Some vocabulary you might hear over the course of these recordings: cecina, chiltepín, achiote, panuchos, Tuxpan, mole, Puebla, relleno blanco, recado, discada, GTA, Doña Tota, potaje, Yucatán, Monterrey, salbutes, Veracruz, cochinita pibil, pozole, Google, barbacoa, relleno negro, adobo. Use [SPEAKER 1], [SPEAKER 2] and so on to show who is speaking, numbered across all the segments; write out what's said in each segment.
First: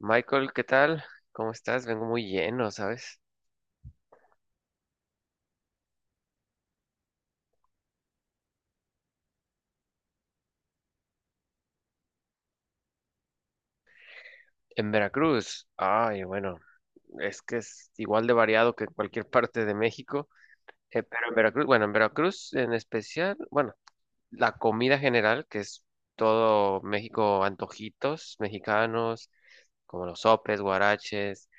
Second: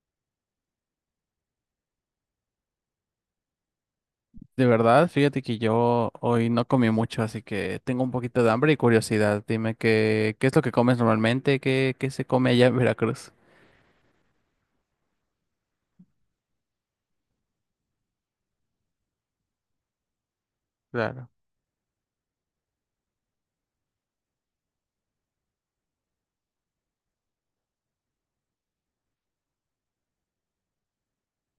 [SPEAKER 1] Michael, ¿qué tal? ¿Cómo estás? Vengo muy lleno, ¿sabes?
[SPEAKER 2] De verdad, fíjate que yo hoy no comí mucho, así que tengo un poquito de hambre y curiosidad. Dime qué es lo que comes normalmente, qué se come allá en Veracruz.
[SPEAKER 1] En Veracruz. Ay, bueno, es que es igual de variado que en cualquier parte de México, pero
[SPEAKER 2] Claro.
[SPEAKER 1] en Veracruz, bueno, en Veracruz en especial, bueno, la comida general, que es todo México, antojitos mexicanos, como los sopes, guaraches,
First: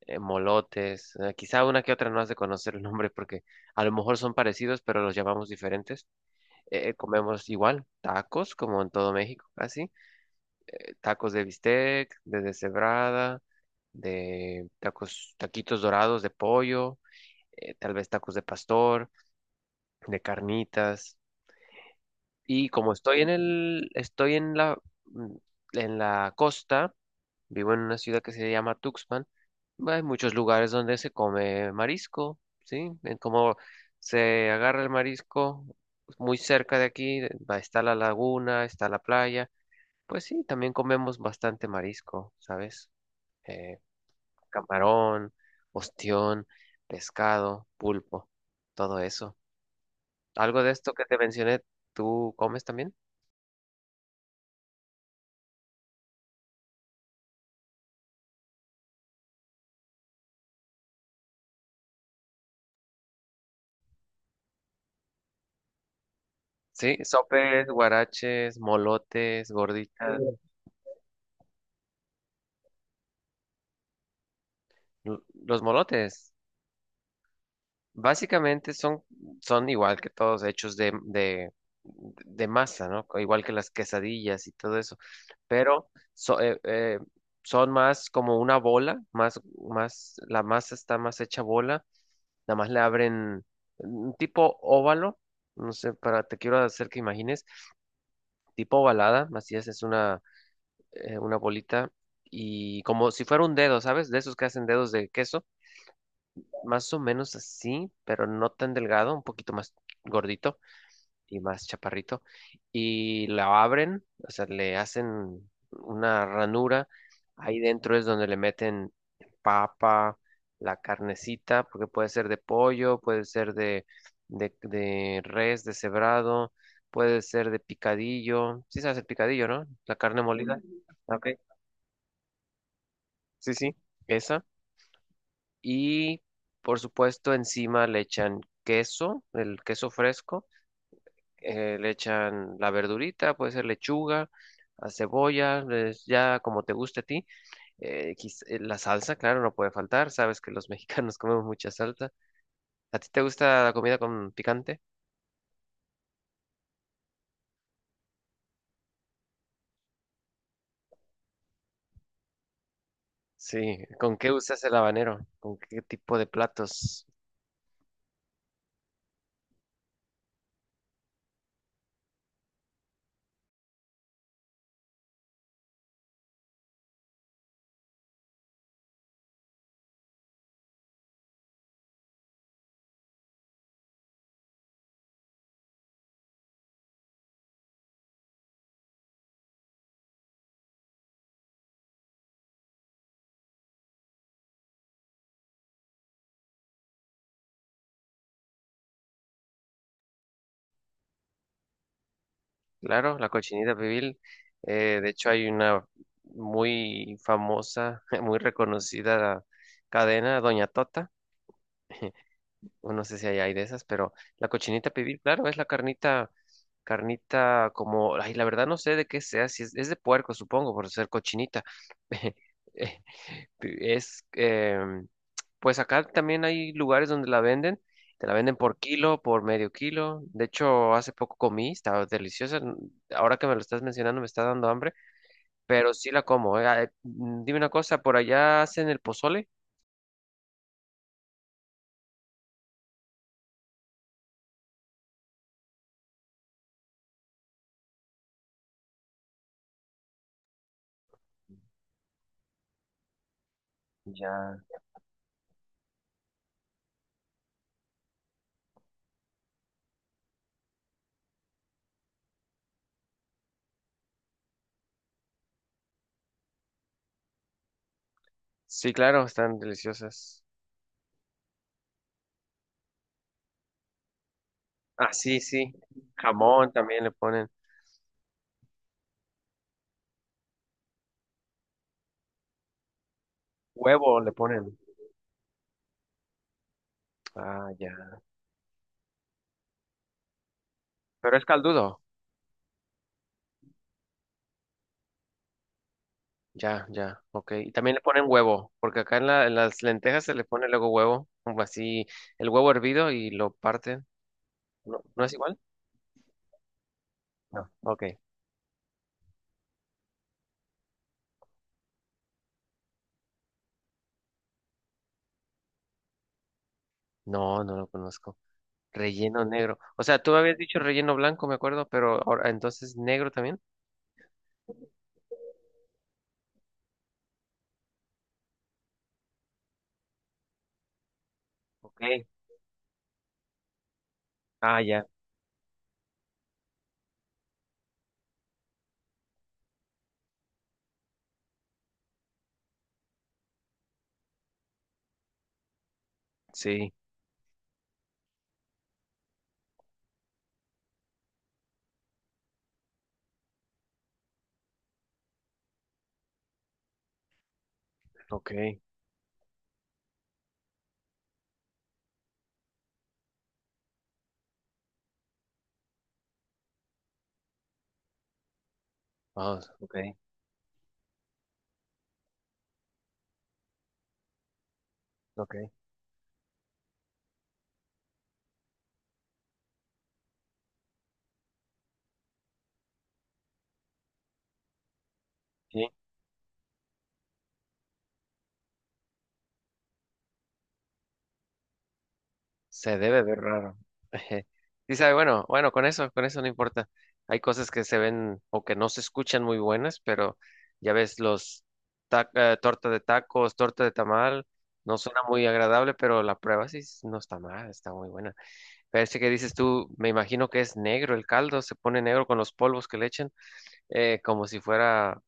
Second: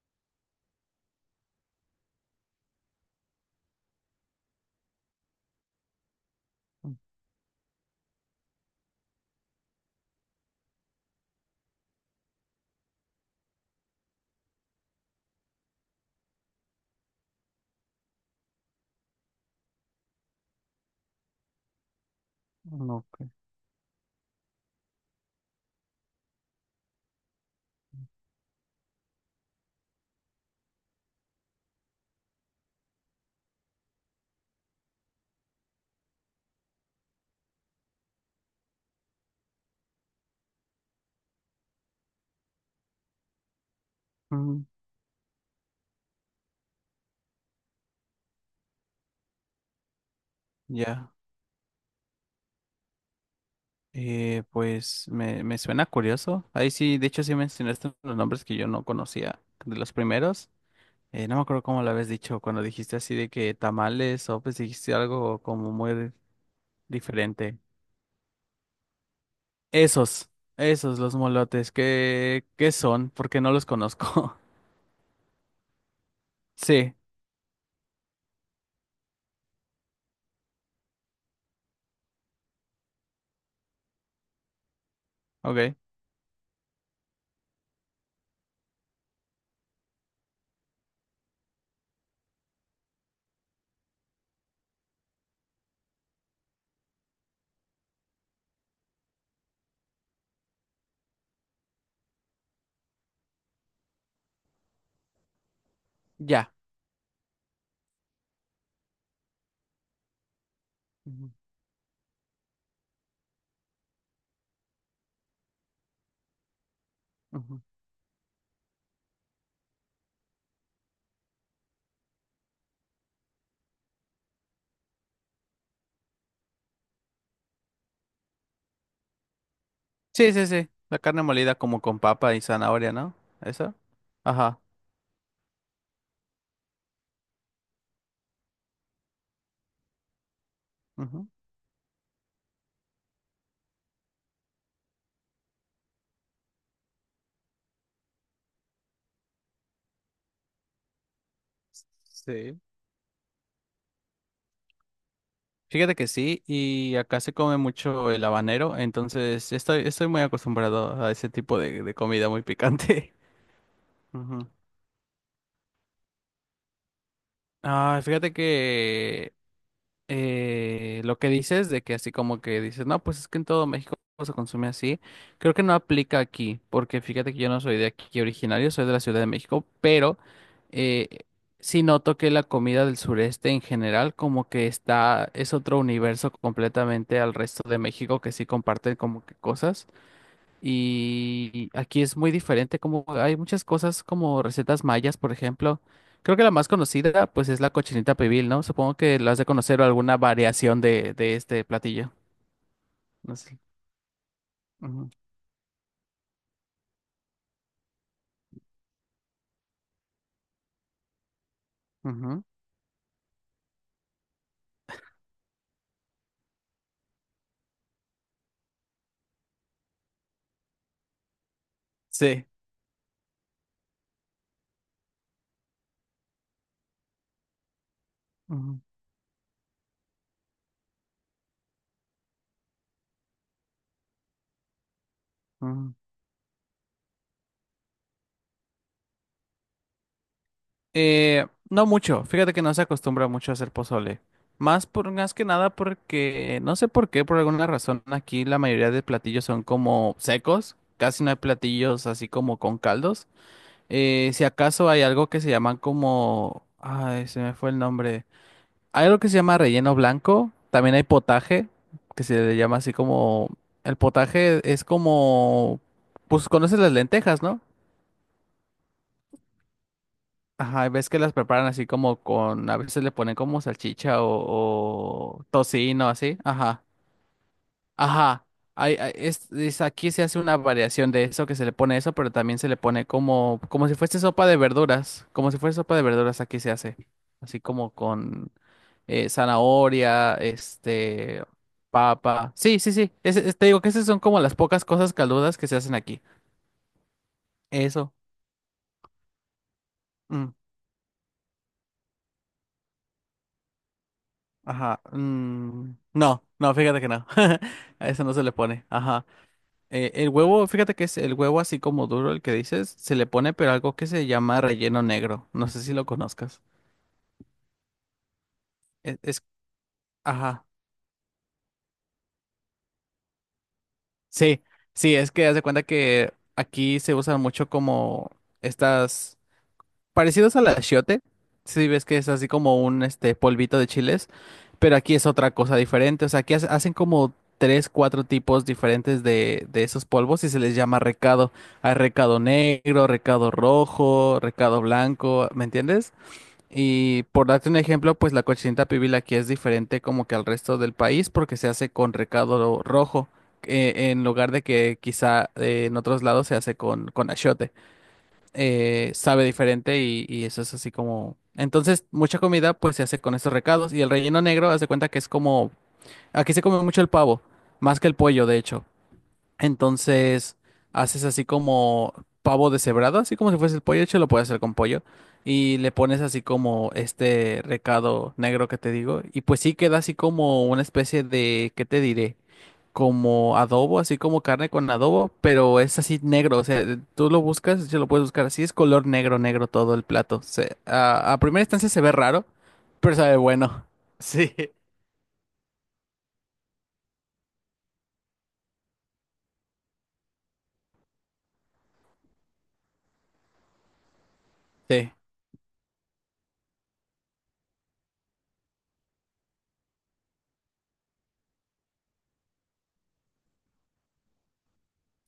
[SPEAKER 1] molotes, quizá una que otra no has de conocer el nombre porque a lo mejor son parecidos, pero los llamamos diferentes.
[SPEAKER 2] Mm,
[SPEAKER 1] Comemos igual, tacos, como en todo México, así. Tacos de bistec, de deshebrada, de tacos, taquitos dorados de pollo, tal vez tacos de pastor, de carnitas. Y
[SPEAKER 2] mm,
[SPEAKER 1] como estoy en
[SPEAKER 2] ok.
[SPEAKER 1] el, estoy en la, mm, en la costa, vivo en una ciudad que se llama Tuxpan, hay muchos lugares donde se come marisco, ¿sí? En como se agarra el marisco muy cerca de aquí, está la laguna, está la playa. Pues sí, también comemos bastante marisco, ¿sabes? eh,
[SPEAKER 2] Mm.
[SPEAKER 1] Camarón, ostión, pescado, pulpo, todo eso. ¿Algo de esto que
[SPEAKER 2] Ya.
[SPEAKER 1] te mencioné, tú comes también?
[SPEAKER 2] Pues me suena curioso. Ahí sí, de hecho sí mencionaste los nombres que yo no conocía de los primeros. No me acuerdo cómo lo habías dicho cuando dijiste así de que tamales o pues dijiste algo como muy
[SPEAKER 1] Sí,
[SPEAKER 2] diferente.
[SPEAKER 1] sopes, guaraches, molotes, gorditas.
[SPEAKER 2] Esos, los molotes, ¿qué, qué son? Porque no los conozco.
[SPEAKER 1] L- Los molotes
[SPEAKER 2] Sí,
[SPEAKER 1] básicamente son, son igual que todos, hechos de masa, ¿no? Igual que las quesadillas y todo eso,
[SPEAKER 2] ok.
[SPEAKER 1] pero son más como una bola, la masa está más hecha bola, nada más le abren un tipo óvalo, no sé, para, te quiero hacer que imagines, tipo ovalada, así es una bolita y como si fuera un dedo, ¿sabes? De esos que hacen dedos de queso,
[SPEAKER 2] Ya.
[SPEAKER 1] más o menos así, pero no tan delgado, un poquito más gordito
[SPEAKER 2] Ujú,
[SPEAKER 1] y más chaparrito, y la abren, o sea, le hacen una ranura, ahí
[SPEAKER 2] ujú.
[SPEAKER 1] dentro es donde le meten papa, la carnecita, porque puede ser de pollo, puede ser de res deshebrado, puede ser de picadillo, sí sabes el picadillo, ¿no? La carne
[SPEAKER 2] Sí, sí,
[SPEAKER 1] molida.
[SPEAKER 2] sí. La carne
[SPEAKER 1] Ok.
[SPEAKER 2] molida como con papa y zanahoria, ¿no?
[SPEAKER 1] Sí, sí,
[SPEAKER 2] ¿Eso?
[SPEAKER 1] esa.
[SPEAKER 2] Ajá.
[SPEAKER 1] Y por supuesto encima le echan queso, el queso fresco,
[SPEAKER 2] Ujú.
[SPEAKER 1] le echan la verdurita, puede ser lechuga, a cebolla, ya como te guste a ti. La salsa, claro, no puede faltar, sabes que los mexicanos comemos mucha salsa.
[SPEAKER 2] Sí.
[SPEAKER 1] ¿A ti te gusta la comida con picante?
[SPEAKER 2] Fíjate que sí, y acá se come mucho el habanero, entonces estoy muy acostumbrado a ese tipo de comida muy picante.
[SPEAKER 1] Sí, ¿con qué
[SPEAKER 2] Ujú.
[SPEAKER 1] usas el habanero? ¿Con qué tipo de platos?
[SPEAKER 2] Ah, fíjate que lo que dices de que así como que dices, no, pues es que en todo México se consume así, creo que no aplica aquí, porque fíjate que yo no soy de aquí originario, soy de la Ciudad de México, pero eh, sí noto que la comida del sureste en general como que está, es otro universo completamente al resto de México que sí comparten como que cosas. Y aquí es muy diferente, como hay muchas cosas como recetas mayas, por ejemplo. Creo que la más conocida, pues, es la cochinita pibil, ¿no? Supongo que la has de conocer o alguna variación de este platillo.
[SPEAKER 1] Claro, la
[SPEAKER 2] No sé.
[SPEAKER 1] cochinita pibil. De
[SPEAKER 2] Ujú,
[SPEAKER 1] hecho, hay una muy famosa, muy reconocida cadena, Doña Tota.
[SPEAKER 2] ujú.
[SPEAKER 1] Bueno, no sé si allá hay de esas, pero la cochinita pibil, claro, es la carnita, carnita como, ay, la verdad no sé de qué sea, si es de puerco, supongo, por ser cochinita.
[SPEAKER 2] Sí.
[SPEAKER 1] Eh, Es, em, pues acá también hay lugares donde la venden, te la venden por
[SPEAKER 2] Ujú,
[SPEAKER 1] kilo, por medio kilo. De hecho, hace poco comí, estaba deliciosa. Ahora que me lo estás mencionando, me está dando hambre, pero
[SPEAKER 2] ujú.
[SPEAKER 1] sí la como. Dime una cosa, ¿por allá hacen el pozole?
[SPEAKER 2] No mucho. Fíjate que no se acostumbra mucho a hacer pozole. Más por, más que nada porque, no sé por qué, por alguna razón, aquí la mayoría de platillos son como secos. Casi no hay platillos así como con caldos. Si
[SPEAKER 1] Ya.
[SPEAKER 2] acaso hay algo que se llaman como… Ay, se me fue el nombre. Hay algo que se llama relleno blanco. También hay potaje, que se le llama así como… El potaje es como… Pues conoces las lentejas, ¿no?
[SPEAKER 1] Sí, claro, están deliciosas.
[SPEAKER 2] Ajá, y ves que las preparan así como con… A veces le ponen como salchicha
[SPEAKER 1] Ah, sí,
[SPEAKER 2] o
[SPEAKER 1] sí.
[SPEAKER 2] tocino, así.
[SPEAKER 1] Jamón
[SPEAKER 2] Ajá.
[SPEAKER 1] también le ponen.
[SPEAKER 2] Ajá, aquí se hace una variación de eso, que se le pone eso, pero también se le pone como, como si
[SPEAKER 1] Huevo
[SPEAKER 2] fuese
[SPEAKER 1] le
[SPEAKER 2] sopa de
[SPEAKER 1] ponen.
[SPEAKER 2] verduras, como si fuese sopa de verduras aquí se hace, así
[SPEAKER 1] Ah,
[SPEAKER 2] como
[SPEAKER 1] ya.
[SPEAKER 2] con zanahoria,
[SPEAKER 1] Pero es caldudo.
[SPEAKER 2] papa, sí, sí, sí, te digo que esas son como las pocas cosas caldudas que se hacen aquí,
[SPEAKER 1] Ya, ya. Ok. Y también le
[SPEAKER 2] eso,
[SPEAKER 1] ponen huevo, porque acá en, en las lentejas se le
[SPEAKER 2] mm,
[SPEAKER 1] pone luego huevo, como así, el huevo hervido y lo parten.
[SPEAKER 2] ajá,
[SPEAKER 1] ¿No, no es igual?
[SPEAKER 2] mm, no, no, fíjate que no,
[SPEAKER 1] No. Ok.
[SPEAKER 2] a eso no se le pone. Ajá. El huevo, fíjate que es el huevo así como duro el que dices, se le pone pero algo que se llama relleno negro. No sé si lo conozcas.
[SPEAKER 1] No, no lo conozco.
[SPEAKER 2] Es,
[SPEAKER 1] Relleno
[SPEAKER 2] es-
[SPEAKER 1] negro. O sea, tú me habías
[SPEAKER 2] ajá.
[SPEAKER 1] dicho relleno blanco, me acuerdo, pero ahora, entonces negro también.
[SPEAKER 2] Sí, sí, es que haz de cuenta que aquí se usan mucho como estas parecidos al achiote. Sí,
[SPEAKER 1] Ok.
[SPEAKER 2] ves que es así como un este polvito de chiles,
[SPEAKER 1] Ah,
[SPEAKER 2] pero
[SPEAKER 1] ya.
[SPEAKER 2] aquí es otra cosa diferente. O sea, aquí hacen como tres, cuatro tipos diferentes de esos polvos y se les llama recado. Hay recado negro, recado rojo, recado blanco, ¿me entiendes?
[SPEAKER 1] Sí.
[SPEAKER 2] Y por darte un ejemplo, pues la cochinita pibil aquí es diferente como que al resto del país porque se hace con recado rojo, en lugar de que quizá en otros lados se hace con achiote.
[SPEAKER 1] Ok.
[SPEAKER 2] Sabe diferente y eso es así como… Entonces, mucha comida pues se hace con estos recados y el relleno negro, haz de cuenta que es como… Aquí se come mucho el pavo, más que el pollo, de hecho.
[SPEAKER 1] Ah, ok.
[SPEAKER 2] Entonces haces así como pavo deshebrado, así como si fuese el pollo, de hecho lo puedes hacer con pollo.
[SPEAKER 1] Ok.
[SPEAKER 2] Y le pones así como este recado negro que te digo. Y pues sí queda así como una especie de, ¿qué te diré? Como adobo, así como carne con adobo, pero
[SPEAKER 1] Sí.
[SPEAKER 2] es así negro. O sea, tú lo buscas, yo lo puedes buscar así, es color negro, negro todo el plato. A, a primera instancia se ve raro,
[SPEAKER 1] Se
[SPEAKER 2] pero
[SPEAKER 1] debe
[SPEAKER 2] sabe
[SPEAKER 1] ver raro.
[SPEAKER 2] bueno. Sí.
[SPEAKER 1] Sí, sabe, bueno, bueno, con eso no importa. Hay cosas que se ven o que no se escuchan muy buenas, pero ya ves, los torta de tacos, torta de tamal, no
[SPEAKER 2] Sí.
[SPEAKER 1] suena muy agradable, pero la prueba no está mal, está muy buena. Pero este que dices tú, me imagino que es negro el caldo, se pone negro con los polvos que le echan, como si fuera,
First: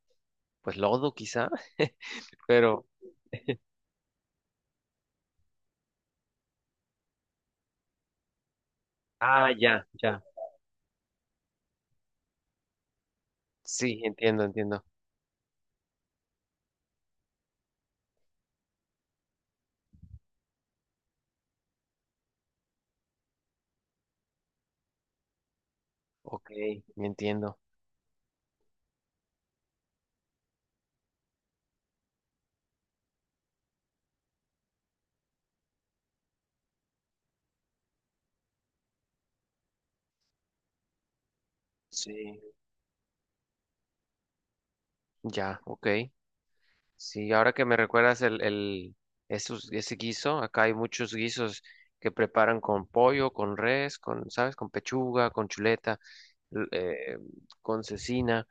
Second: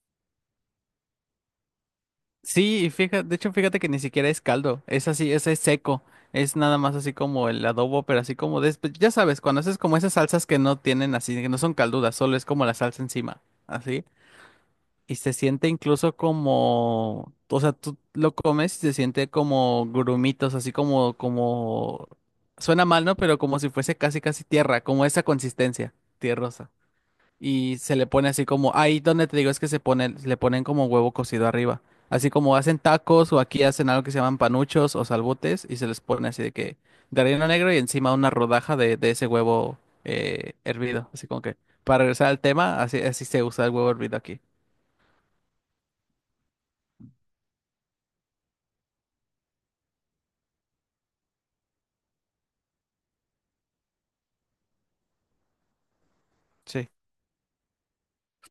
[SPEAKER 1] pues, lodo quizá,
[SPEAKER 2] Sí,
[SPEAKER 1] pero...
[SPEAKER 2] y fíjate, de hecho, fíjate que ni siquiera es caldo, es así, es seco, es nada más así como el adobo, pero así como de, pues, ya sabes,
[SPEAKER 1] Ah,
[SPEAKER 2] cuando haces
[SPEAKER 1] ya,
[SPEAKER 2] como esas
[SPEAKER 1] ya.
[SPEAKER 2] salsas que no tienen así, que no son caldudas, solo es como la salsa encima,
[SPEAKER 1] Sí,
[SPEAKER 2] así,
[SPEAKER 1] entiendo, entiendo.
[SPEAKER 2] y se siente incluso como, o sea, tú lo comes y se siente como grumitos, así como, como, suena mal, ¿no? Pero como si fuese casi, casi tierra, como esa consistencia,
[SPEAKER 1] Ok,
[SPEAKER 2] tierrosa
[SPEAKER 1] me entiendo.
[SPEAKER 2] y se le pone así como, ahí donde te digo es que se pone, le ponen como huevo cocido arriba. Así como hacen tacos o aquí hacen algo que se llaman panuchos o salbutes y se les pone así de que de relleno negro y encima una rodaja de ese huevo hervido. Así como que para regresar al
[SPEAKER 1] Sí.
[SPEAKER 2] tema, así, así se usa el huevo hervido aquí.
[SPEAKER 1] Ya, ok. Sí, ahora que me recuerdas ese guiso, acá hay muchos guisos que preparan con pollo, con res, con, ¿sabes? Con pechuga, con chuleta, l-
[SPEAKER 2] Sí.
[SPEAKER 1] eh, con cecina,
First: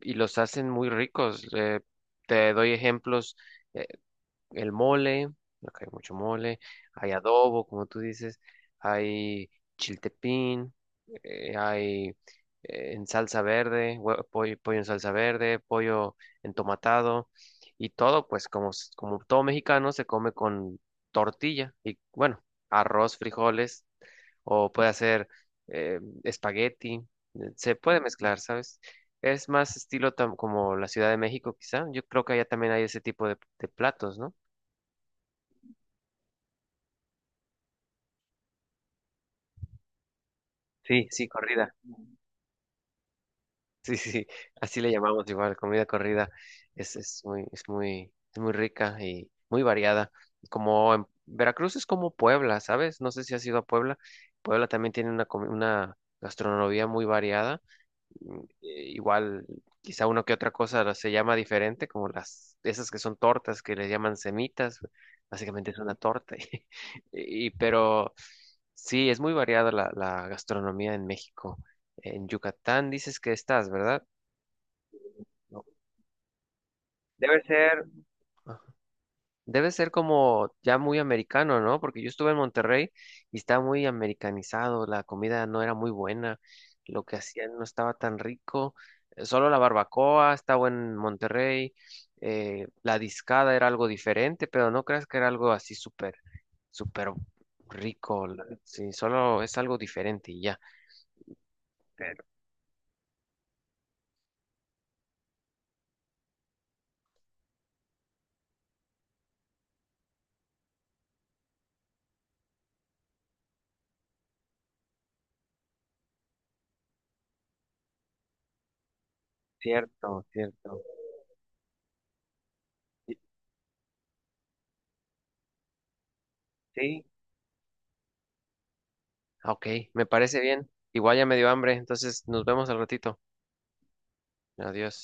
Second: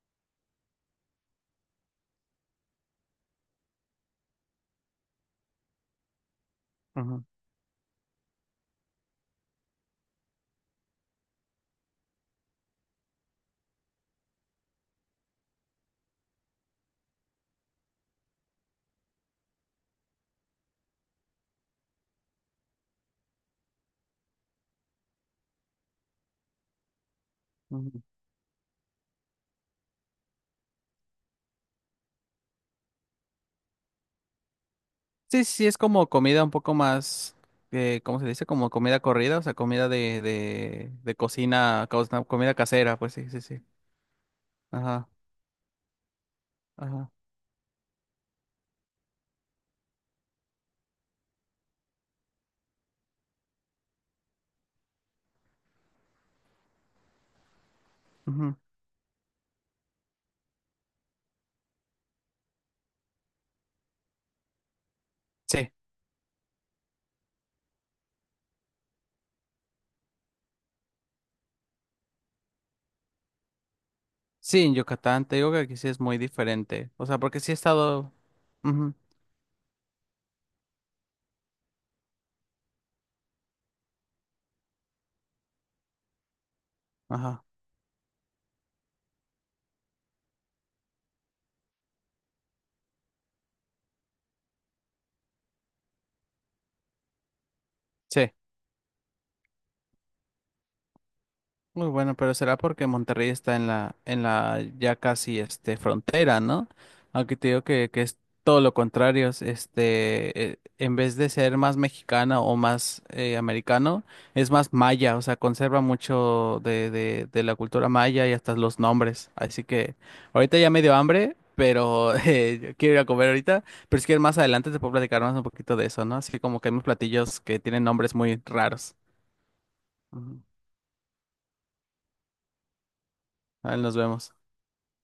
[SPEAKER 1] y los hacen muy ricos. Te doy ejemplos: el mole, acá hay mucho mole, hay
[SPEAKER 2] Ujú,
[SPEAKER 1] adobo, como tú dices, hay chiltepín, hay en salsa verde, pollo, pollo en salsa verde, pollo entomatado y todo, pues como, como todo mexicano se come con tortilla y bueno, arroz, frijoles o puede hacer espagueti, se puede
[SPEAKER 2] ujú.
[SPEAKER 1] mezclar, ¿sabes? Es más estilo como la Ciudad de México, quizá. Yo creo que allá también hay ese tipo de platos, ¿no?
[SPEAKER 2] Sí, sí, es como comida un poco más, ¿cómo se dice? Como comida corrida, o sea, comida
[SPEAKER 1] Sí,
[SPEAKER 2] de
[SPEAKER 1] sí, corrida.
[SPEAKER 2] cocina, comida casera, pues sí, sí, sí.
[SPEAKER 1] Sí, sí, sí, así le
[SPEAKER 2] Ajá,
[SPEAKER 1] llamamos igual, comida corrida.
[SPEAKER 2] ajá.
[SPEAKER 1] Es muy rica y muy variada. Como en Veracruz es como Puebla, ¿sabes? No sé si has ido a Puebla. Puebla también tiene una gastronomía muy variada,
[SPEAKER 2] Ujú.
[SPEAKER 1] igual, quizá uno que otra cosa se llama diferente, como las, esas que son tortas, que les llaman semitas, básicamente
[SPEAKER 2] Sí.
[SPEAKER 1] es una torta, pero sí, es muy variada la gastronomía en México. En Yucatán dices que estás, ¿verdad?
[SPEAKER 2] Sí, en Yucatán, te digo que
[SPEAKER 1] No.
[SPEAKER 2] aquí sí es muy diferente. O sea,
[SPEAKER 1] Debe
[SPEAKER 2] porque sí he
[SPEAKER 1] ser.
[SPEAKER 2] estado… Ujú.
[SPEAKER 1] Debe ser como ya muy americano, ¿no? Porque yo estuve en Monterrey y estaba muy americanizado, la comida no era muy buena, lo que
[SPEAKER 2] Ajá.
[SPEAKER 1] hacían no estaba tan rico, solo la barbacoa estaba en Monterrey, la discada era algo diferente, pero no creas que era algo así súper, súper rico,
[SPEAKER 2] Sí.
[SPEAKER 1] sí, solo es algo diferente y ya.
[SPEAKER 2] Muy bueno,
[SPEAKER 1] Pero
[SPEAKER 2] pero será porque Monterrey está en la ya casi este frontera, ¿no? Aunque te digo que es todo lo contrario, es, este, en vez de ser más mexicano o más americano, es más maya, o sea, conserva mucho de, de la cultura maya y hasta los nombres. Así que
[SPEAKER 1] cierto,
[SPEAKER 2] ahorita ya
[SPEAKER 1] cierto.
[SPEAKER 2] me dio hambre, pero yo quiero ir a
[SPEAKER 1] Sí,
[SPEAKER 2] comer ahorita, pero es que más adelante te puedo platicar más un poquito de eso, ¿no? Así que como que hay unos
[SPEAKER 1] sí.
[SPEAKER 2] platillos que tienen nombres muy raros.
[SPEAKER 1] Ok, me parece
[SPEAKER 2] Ujú.
[SPEAKER 1] bien. Igual ya me dio hambre, entonces nos vemos al ratito.
[SPEAKER 2] Ahí nos vemos.
[SPEAKER 1] Adiós.